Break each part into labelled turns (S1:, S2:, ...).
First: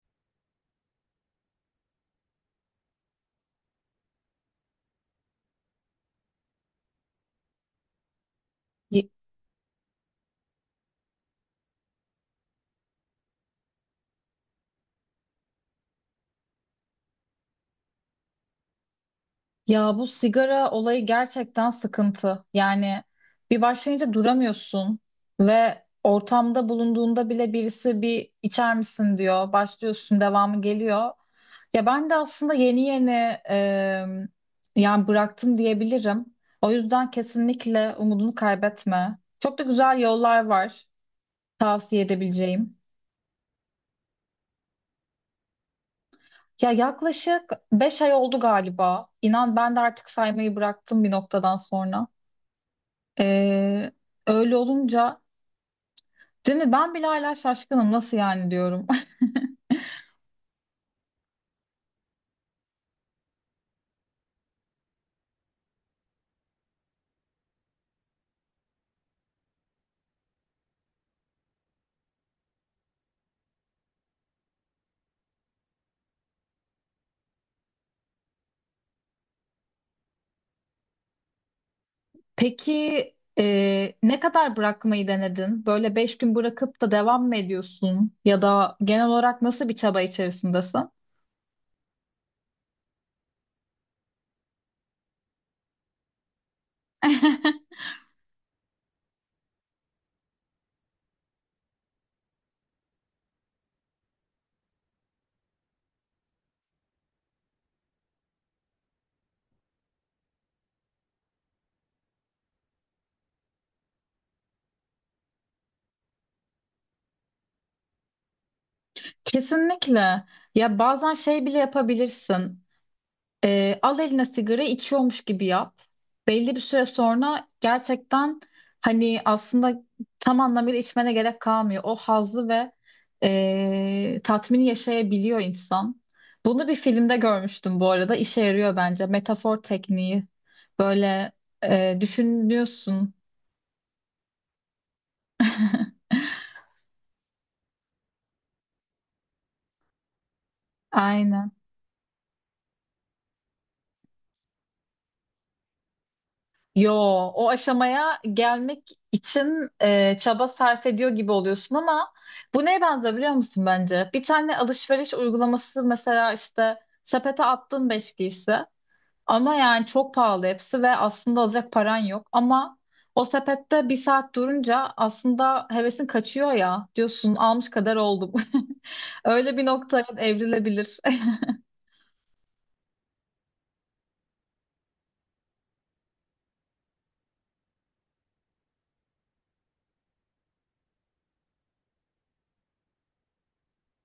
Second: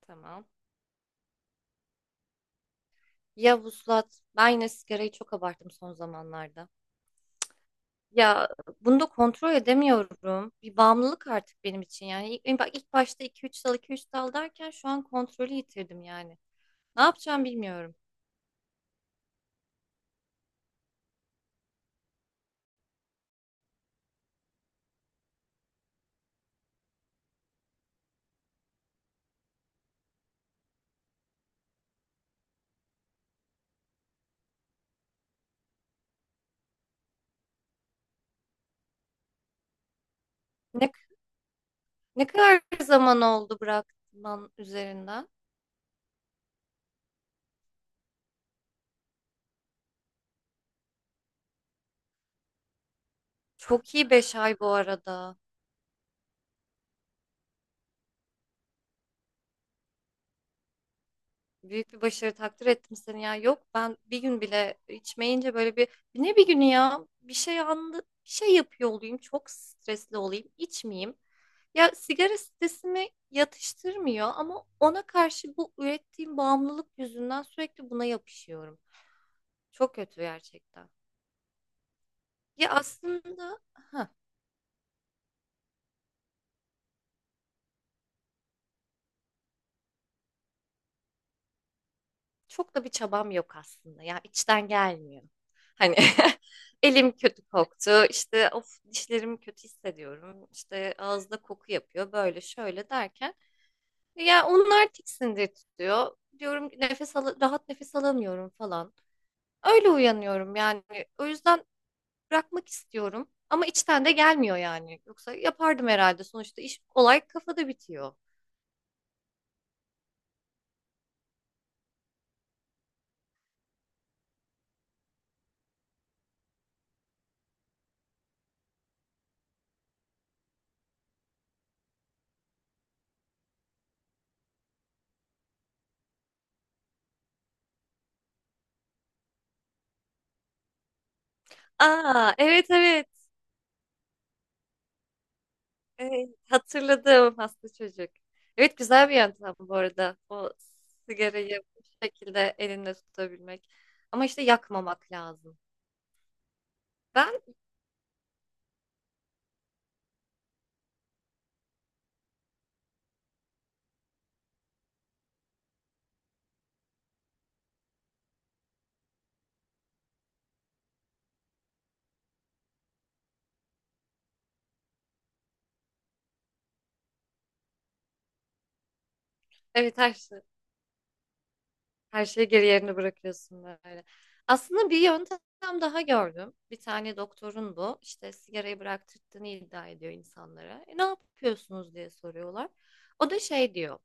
S1: Tamam. Ya vuslat. Ben yine sigarayı çok abarttım son zamanlarda. Ya bunu da
S2: Y-
S1: kontrol edemiyorum. Bir bağımlılık artık benim için. Yani bak ilk başta iki üç dal iki üç dal derken şu an kontrolü yitirdim yani. Ne yapacağım bilmiyorum.
S2: Ya bu sigara olayı gerçekten sıkıntı. Yani bir başlayınca duramıyorsun ve ortamda bulunduğunda bile birisi bir içer misin diyor. Başlıyorsun, devamı geliyor. Ya ben de aslında yeni yeni e, yani bıraktım diyebilirim. O yüzden kesinlikle umudunu kaybetme. Çok da güzel yollar var
S1: Ne,
S2: tavsiye
S1: ne kadar
S2: edebileceğim.
S1: zaman oldu bırakman üzerinden?
S2: Ya yaklaşık beş ay oldu galiba. İnan ben de artık saymayı bıraktım bir noktadan sonra. Ee,
S1: Çok iyi 5
S2: öyle
S1: ay bu
S2: olunca
S1: arada.
S2: değil mi? Ben bile hala şaşkınım nasıl yani diyorum.
S1: Büyük bir başarı, takdir ettim seni ya. Yok, ben bir gün bile içmeyince böyle bir ne bir günü ya bir şey anlı bir şey yapıyor olayım, çok stresli olayım, içmeyeyim. Ya sigara stresimi yatıştırmıyor ama ona karşı bu ürettiğim bağımlılık yüzünden sürekli buna yapışıyorum. Çok kötü gerçekten. Ya
S2: Peki
S1: aslında ha.
S2: ne kadar bırakmayı denedin? Böyle beş gün bırakıp da devam mı ediyorsun? Ya da genel olarak nasıl bir çaba içerisindesin?
S1: Çok da bir çabam yok aslında. Ya içten gelmiyor. Hani elim kötü koktu. İşte of, dişlerim kötü hissediyorum. İşte ağızda koku yapıyor. Böyle şöyle derken ya onlar tiksindir tutuyor. Diyorum ki nefes al, rahat nefes alamıyorum falan. Öyle uyanıyorum yani. O yüzden bırakmak istiyorum. Ama içten de gelmiyor yani. Yoksa yapardım herhalde. Sonuçta iş, olay kafada bitiyor.
S2: Kesinlikle. Ya bazen şey bile yapabilirsin. Al eline sigara içiyormuş gibi yap. Belli bir süre sonra gerçekten hani aslında tam anlamıyla içmene gerek kalmıyor. O hazzı ve tatmini yaşayabiliyor insan. Bunu bir filmde görmüştüm bu arada. İşe yarıyor bence. Metafor tekniği. Böyle
S1: Aa, evet, evet.
S2: düşünüyorsun.
S1: Evet, hatırladım, hasta çocuk. Evet, güzel bir yöntem bu arada. O
S2: Aynen.
S1: sigarayı bu şekilde elinde tutabilmek. Ama işte yakmamak lazım.
S2: Yo,
S1: Ben
S2: o aşamaya gelmek için çaba sarf ediyor gibi oluyorsun ama bu neye benziyor biliyor musun bence? Bir tane alışveriş uygulaması mesela işte sepete attın beş giysi ama yani çok pahalı hepsi ve aslında alacak paran yok ama o sepette bir saat durunca aslında hevesin kaçıyor ya diyorsun almış kadar oldum. Öyle bir
S1: evet,
S2: noktaya
S1: her şey,
S2: evrilebilir.
S1: her şeyi geri yerine bırakıyorsun böyle. Aslında bir yöntem daha gördüm. Bir tane doktorun bu. İşte sigarayı bıraktırdığını iddia ediyor insanlara. E, ne yapıyorsunuz diye soruyorlar. O da şey diyor.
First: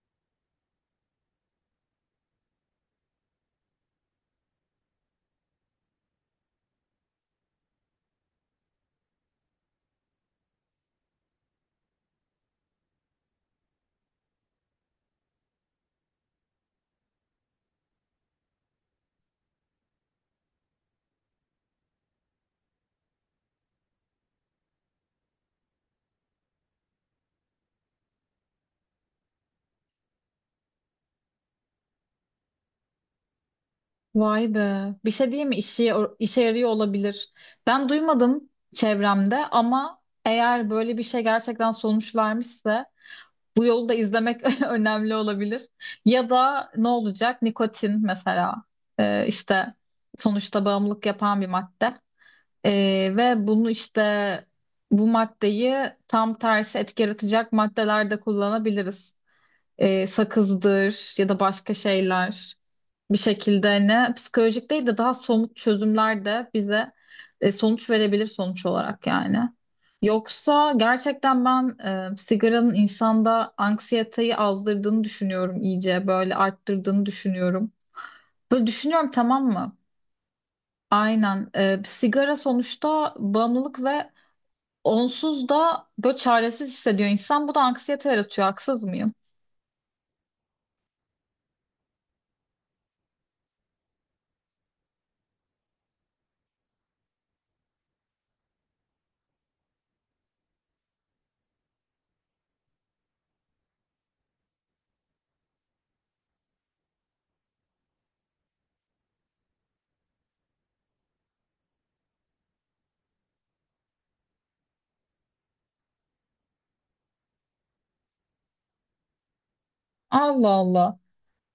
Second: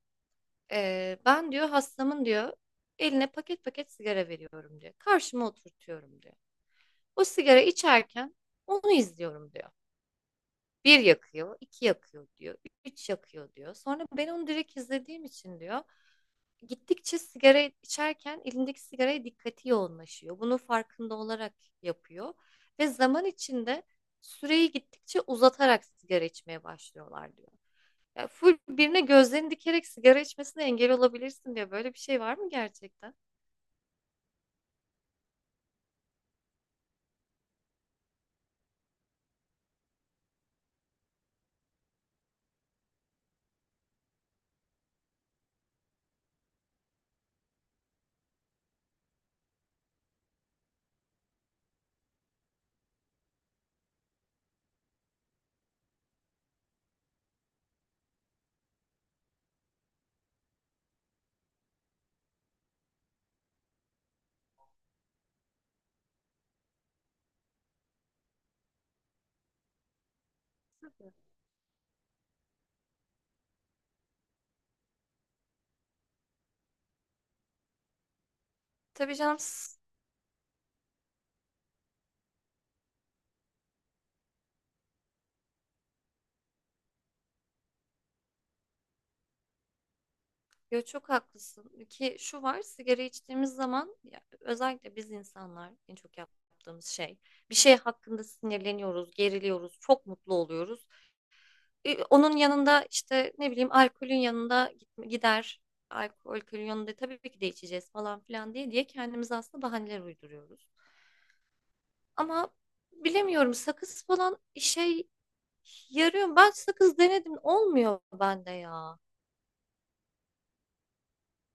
S1: "E, ben diyor hastamın diyor eline paket paket sigara veriyorum diyor. Karşıma oturtuyorum diyor. O sigara içerken onu izliyorum diyor. Bir yakıyor, iki yakıyor diyor, üç yakıyor diyor. Sonra ben onu direkt izlediğim için diyor, gittikçe sigara içerken elindeki sigaraya dikkati yoğunlaşıyor. Bunu farkında olarak yapıyor ve zaman içinde süreyi gittikçe uzatarak sigara içmeye başlıyorlar diyor. Ya full birine gözlerini dikerek sigara içmesine engel olabilirsin diyor." Böyle bir şey var mı gerçekten?
S2: Vay be. Bir şey diyeyim mi? İşe yarıyor olabilir. Ben duymadım çevremde ama eğer böyle bir şey gerçekten sonuç vermişse bu yolu da izlemek önemli olabilir. Ya da ne olacak? Nikotin mesela. İşte sonuçta bağımlılık yapan bir madde. Ve bunu işte bu maddeyi tam tersi etki yaratacak maddelerde kullanabiliriz. Sakızdır ya da başka şeyler bir şekilde hani psikolojik değil de daha somut çözümler de bize sonuç verebilir sonuç olarak yani. Yoksa gerçekten ben sigaranın insanda anksiyeteyi azdırdığını düşünüyorum iyice böyle arttırdığını düşünüyorum. Böyle düşünüyorum
S1: Tabii canım.
S2: tamam mı? Aynen. Sigara sonuçta bağımlılık ve onsuz da böyle çaresiz hissediyor insan. Bu da anksiyete yaratıyor haksız mıyım?
S1: Yo, çok haklısın ki şu var, sigara içtiğimiz zaman ya, özellikle biz insanlar en çok yaptığımız şey, bir şey hakkında sinirleniyoruz, geriliyoruz, çok mutlu oluyoruz. E, onun yanında işte ne bileyim, alkolün yanında gider, alkolün yanında tabii ki de içeceğiz falan filan diye diye kendimize aslında bahaneler uyduruyoruz. Ama bilemiyorum, sakız falan işe yarıyor. Ben sakız denedim, olmuyor bende ya.
S2: Allah Allah.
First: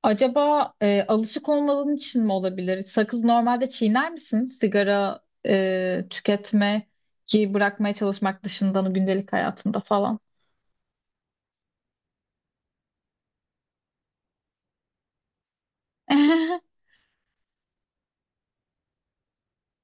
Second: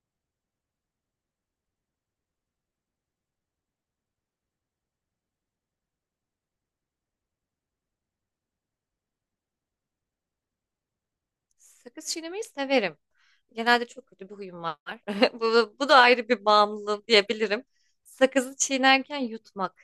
S2: Acaba alışık olmadığın için mi olabilir? Sakız normalde çiğner misin? Sigara tüketmeyi bırakmaya çalışmak dışında gündelik hayatında falan.
S1: Sakız çiğnemeyi severim. Genelde çok kötü bir huyum var. Bu da ayrı bir bağımlılık diyebilirim. Sakızı çiğnerken yutmak.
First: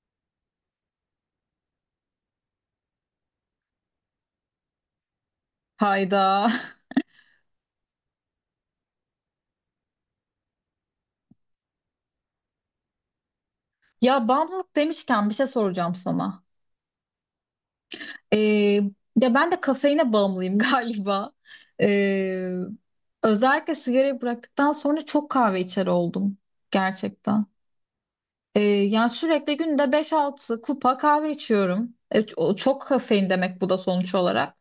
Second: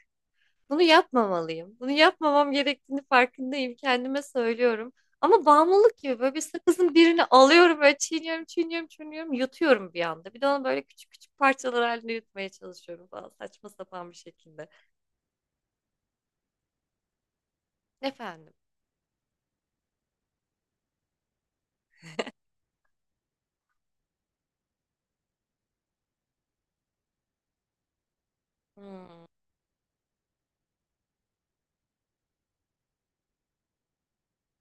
S1: Bunu yapmamalıyım. Bunu yapmamam gerektiğini farkındayım. Kendime söylüyorum. Ama bağımlılık gibi böyle bir,
S2: Hayda.
S1: sakızın birini alıyorum, böyle çiğniyorum, çiğniyorum, çiğniyorum, yutuyorum bir anda. Bir de onu böyle küçük küçük parçalar halinde yutmaya çalışıyorum falan, saçma sapan bir
S2: Ya
S1: şekilde.
S2: bağımlılık demişken bir şey soracağım sana.
S1: Efendim.
S2: E, ya ben de kafeine bağımlıyım galiba. E, özellikle sigarayı bıraktıktan sonra çok kahve içer oldum. Gerçekten. Yani
S1: Hmm,
S2: sürekli günde beş altı kupa kahve içiyorum. O çok kafein demek bu da sonuç olarak.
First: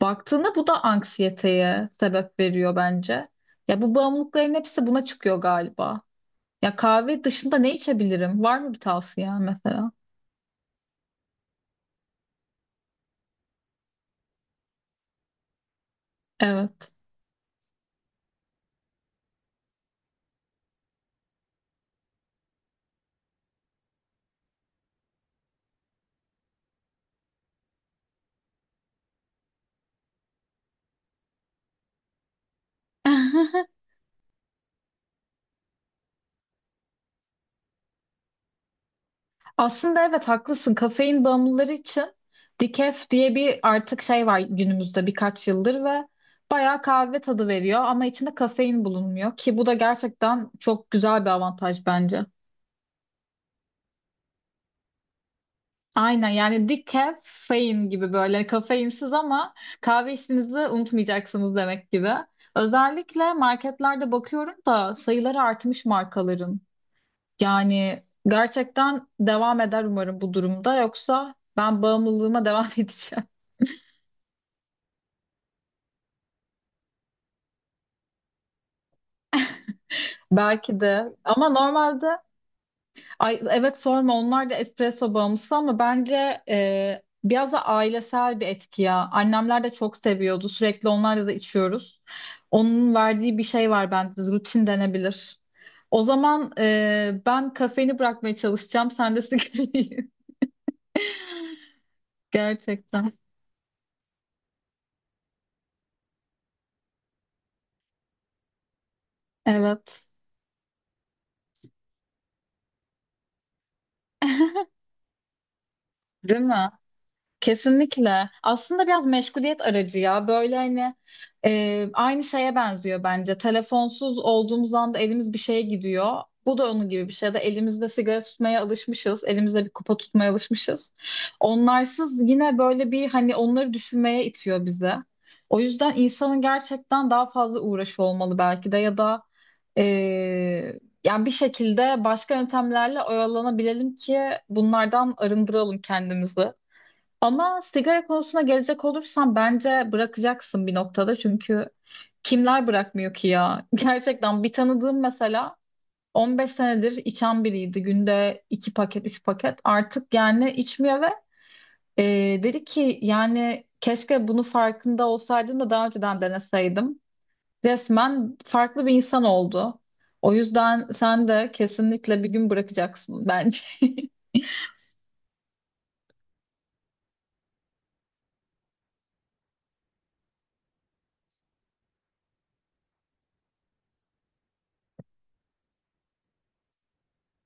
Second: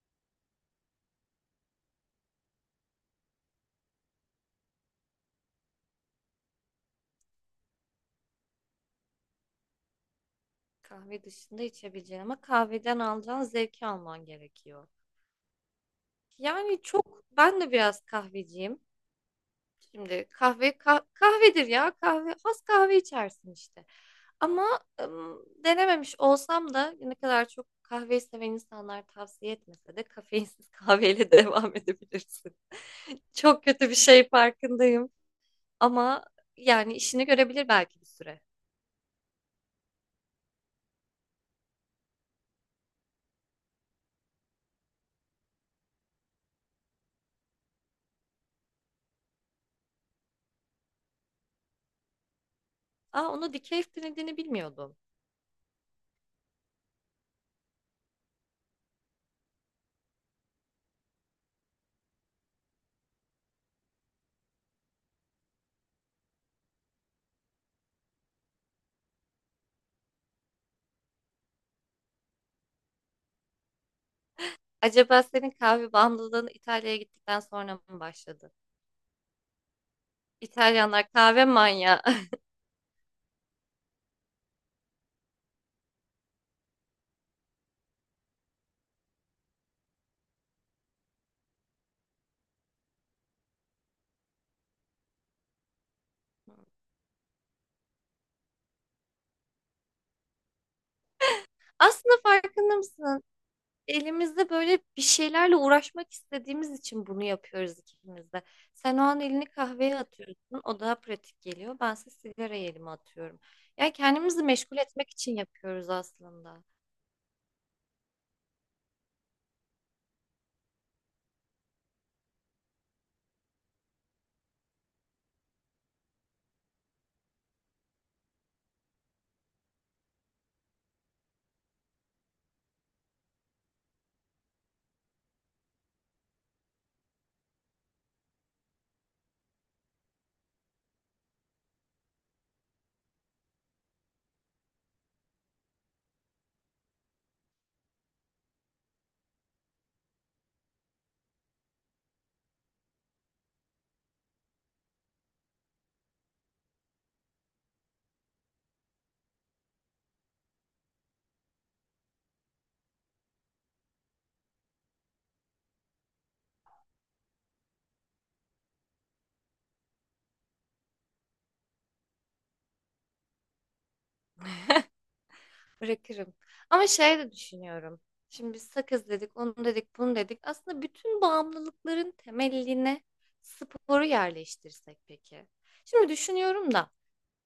S2: Baktığında bu da anksiyeteye sebep veriyor bence. Ya bu bağımlılıkların hepsi buna çıkıyor galiba. Ya kahve dışında ne içebilirim? Var mı bir tavsiyen mesela?
S1: kahve dışında içebileceğin ama kahveden alacağın zevki alman gerekiyor. Yani
S2: Evet.
S1: çok, ben de biraz kahveciyim. Şimdi kahve kahvedir ya, kahve az kahve içersin işte. Ama denememiş olsam da, ne kadar çok kahve seven insanlar tavsiye etmese de, kafeinsiz kahveyle devam edebilirsin. Çok kötü bir şey farkındayım ama yani işini görebilir belki bir süre.
S2: Aslında evet haklısın. Kafein bağımlıları için decaf diye bir artık şey var günümüzde birkaç yıldır ve bayağı kahve tadı veriyor ama içinde kafein bulunmuyor ki bu da gerçekten çok güzel bir avantaj bence.
S1: Aa, onu decaf denediğini bilmiyordum.
S2: Aynen yani decaf gibi böyle kafeinsiz ama kahve işinizi unutmayacaksınız demek gibi. Özellikle marketlerde bakıyorum da sayıları artmış markaların. Yani gerçekten devam eder umarım bu durumda yoksa ben bağımlılığıma devam edeceğim.
S1: Acaba senin kahve bağımlılığın İtalya'ya gittikten sonra mı başladı?
S2: Belki de
S1: İtalyanlar kahve
S2: ama
S1: manyağı.
S2: normalde ay, evet sorma onlar da espresso bağımlısı ama bence biraz da ailesel bir etki ya. Annemler de çok seviyordu. Sürekli onlarla da içiyoruz. Onun verdiği bir şey var bende. Rutin denebilir. O zaman ben kafeini bırakmaya çalışacağım. Sen de sigarayı.
S1: Aslında farkında
S2: Gerçekten.
S1: mısın? Elimizde böyle bir şeylerle uğraşmak istediğimiz için bunu yapıyoruz ikimiz de. Sen o an elini kahveye
S2: Evet.
S1: atıyorsun, o daha pratik geliyor. Bense sigarayı elime atıyorum. Yani kendimizi meşgul etmek için yapıyoruz
S2: Değil
S1: aslında.
S2: mi? Kesinlikle. Aslında biraz meşguliyet aracı ya. Böyle hani aynı şeye benziyor bence. Telefonsuz olduğumuz anda elimiz bir şeye gidiyor. Bu da onun gibi bir şey ya da elimizde sigara tutmaya alışmışız. Elimizde bir kupa tutmaya alışmışız. Onlarsız yine böyle bir hani onları düşünmeye itiyor bize. O yüzden insanın gerçekten daha fazla uğraşı olmalı belki de ya da e, yani bir şekilde başka yöntemlerle oyalanabilelim ki bunlardan arındıralım kendimizi. Ama sigara konusuna gelecek olursam bence bırakacaksın bir noktada çünkü kimler bırakmıyor ki ya? Gerçekten bir tanıdığım mesela 15 senedir içen biriydi. Günde 2 paket, 3 paket. Artık yani içmiyor ve e, dedi ki yani keşke bunu farkında olsaydım da daha önceden deneseydim. Resmen farklı bir insan oldu. O yüzden sen de kesinlikle bir gün bırakacaksın bence.
S1: Bırakırım. Ama şey de düşünüyorum. Şimdi biz sakız dedik, onu dedik, bunu dedik. Aslında bütün bağımlılıkların temeline sporu yerleştirsek peki. Şimdi düşünüyorum da.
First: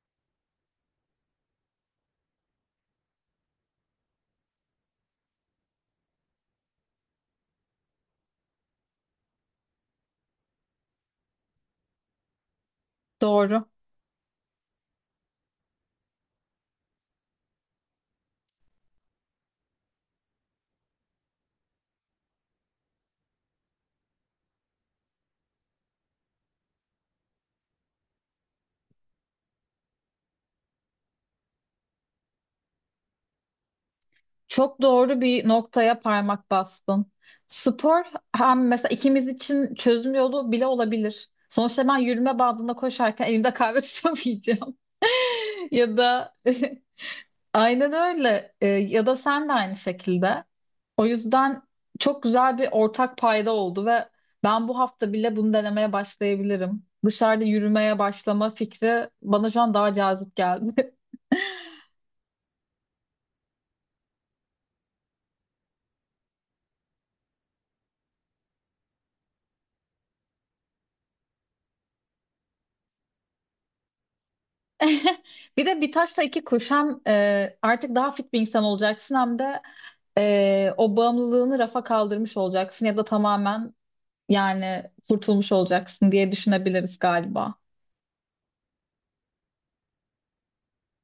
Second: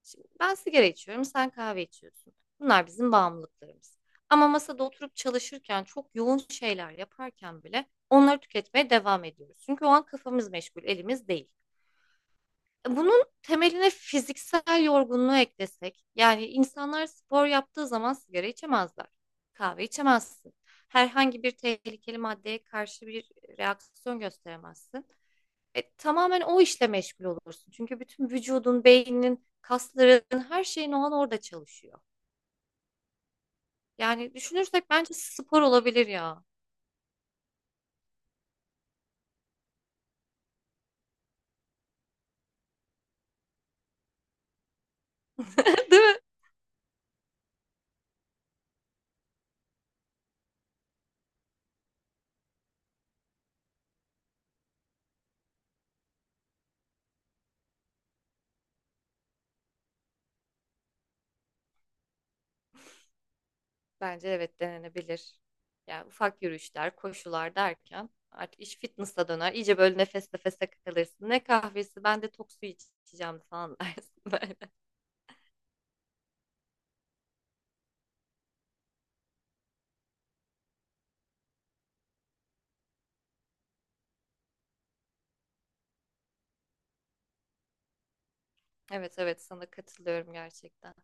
S1: Şimdi ben sigara içiyorum, sen kahve içiyorsun. Bunlar bizim bağımlılıklarımız. Ama masada oturup çalışırken, çok yoğun şeyler yaparken bile onları tüketmeye devam ediyoruz. Çünkü o an kafamız meşgul, elimiz değil. E, bunun
S2: Doğru.
S1: temeline fiziksel yorgunluğu eklesek, yani insanlar spor yaptığı zaman sigara içemezler. Kahve içemezsin. Herhangi bir tehlikeli maddeye karşı bir reaksiyon gösteremezsin. E, tamamen o işle meşgul olursun. Çünkü bütün vücudun, beyninin, kasların, her şeyin o an orada çalışıyor. Yani
S2: Çok
S1: düşünürsek bence
S2: doğru bir
S1: spor
S2: noktaya
S1: olabilir ya.
S2: parmak bastın. Spor hem mesela ikimiz için çözüm yolu bile olabilir. Sonuçta ben yürüme bandında koşarken elimde kahve tutamayacağım. Ya
S1: Değil mi?
S2: da aynen öyle. Ya da sen de aynı şekilde. O yüzden çok güzel bir ortak payda oldu ve ben bu hafta bile bunu denemeye başlayabilirim. Dışarıda yürümeye başlama fikri bana şu an daha cazip geldi.
S1: Bence evet, denenebilir. Yani ufak yürüyüşler, koşular derken artık iş fitness'a döner. İyice böyle nefes nefese kalırsın. Ne kahvesi, ben de tok su içeceğim falan dersin böyle.
S2: Bir de bir taşla iki kuş hem artık daha fit bir insan olacaksın hem de o bağımlılığını rafa kaldırmış olacaksın ya da tamamen yani kurtulmuş olacaksın diye düşünebiliriz galiba.
S1: Evet, evet, sana katılıyorum gerçekten.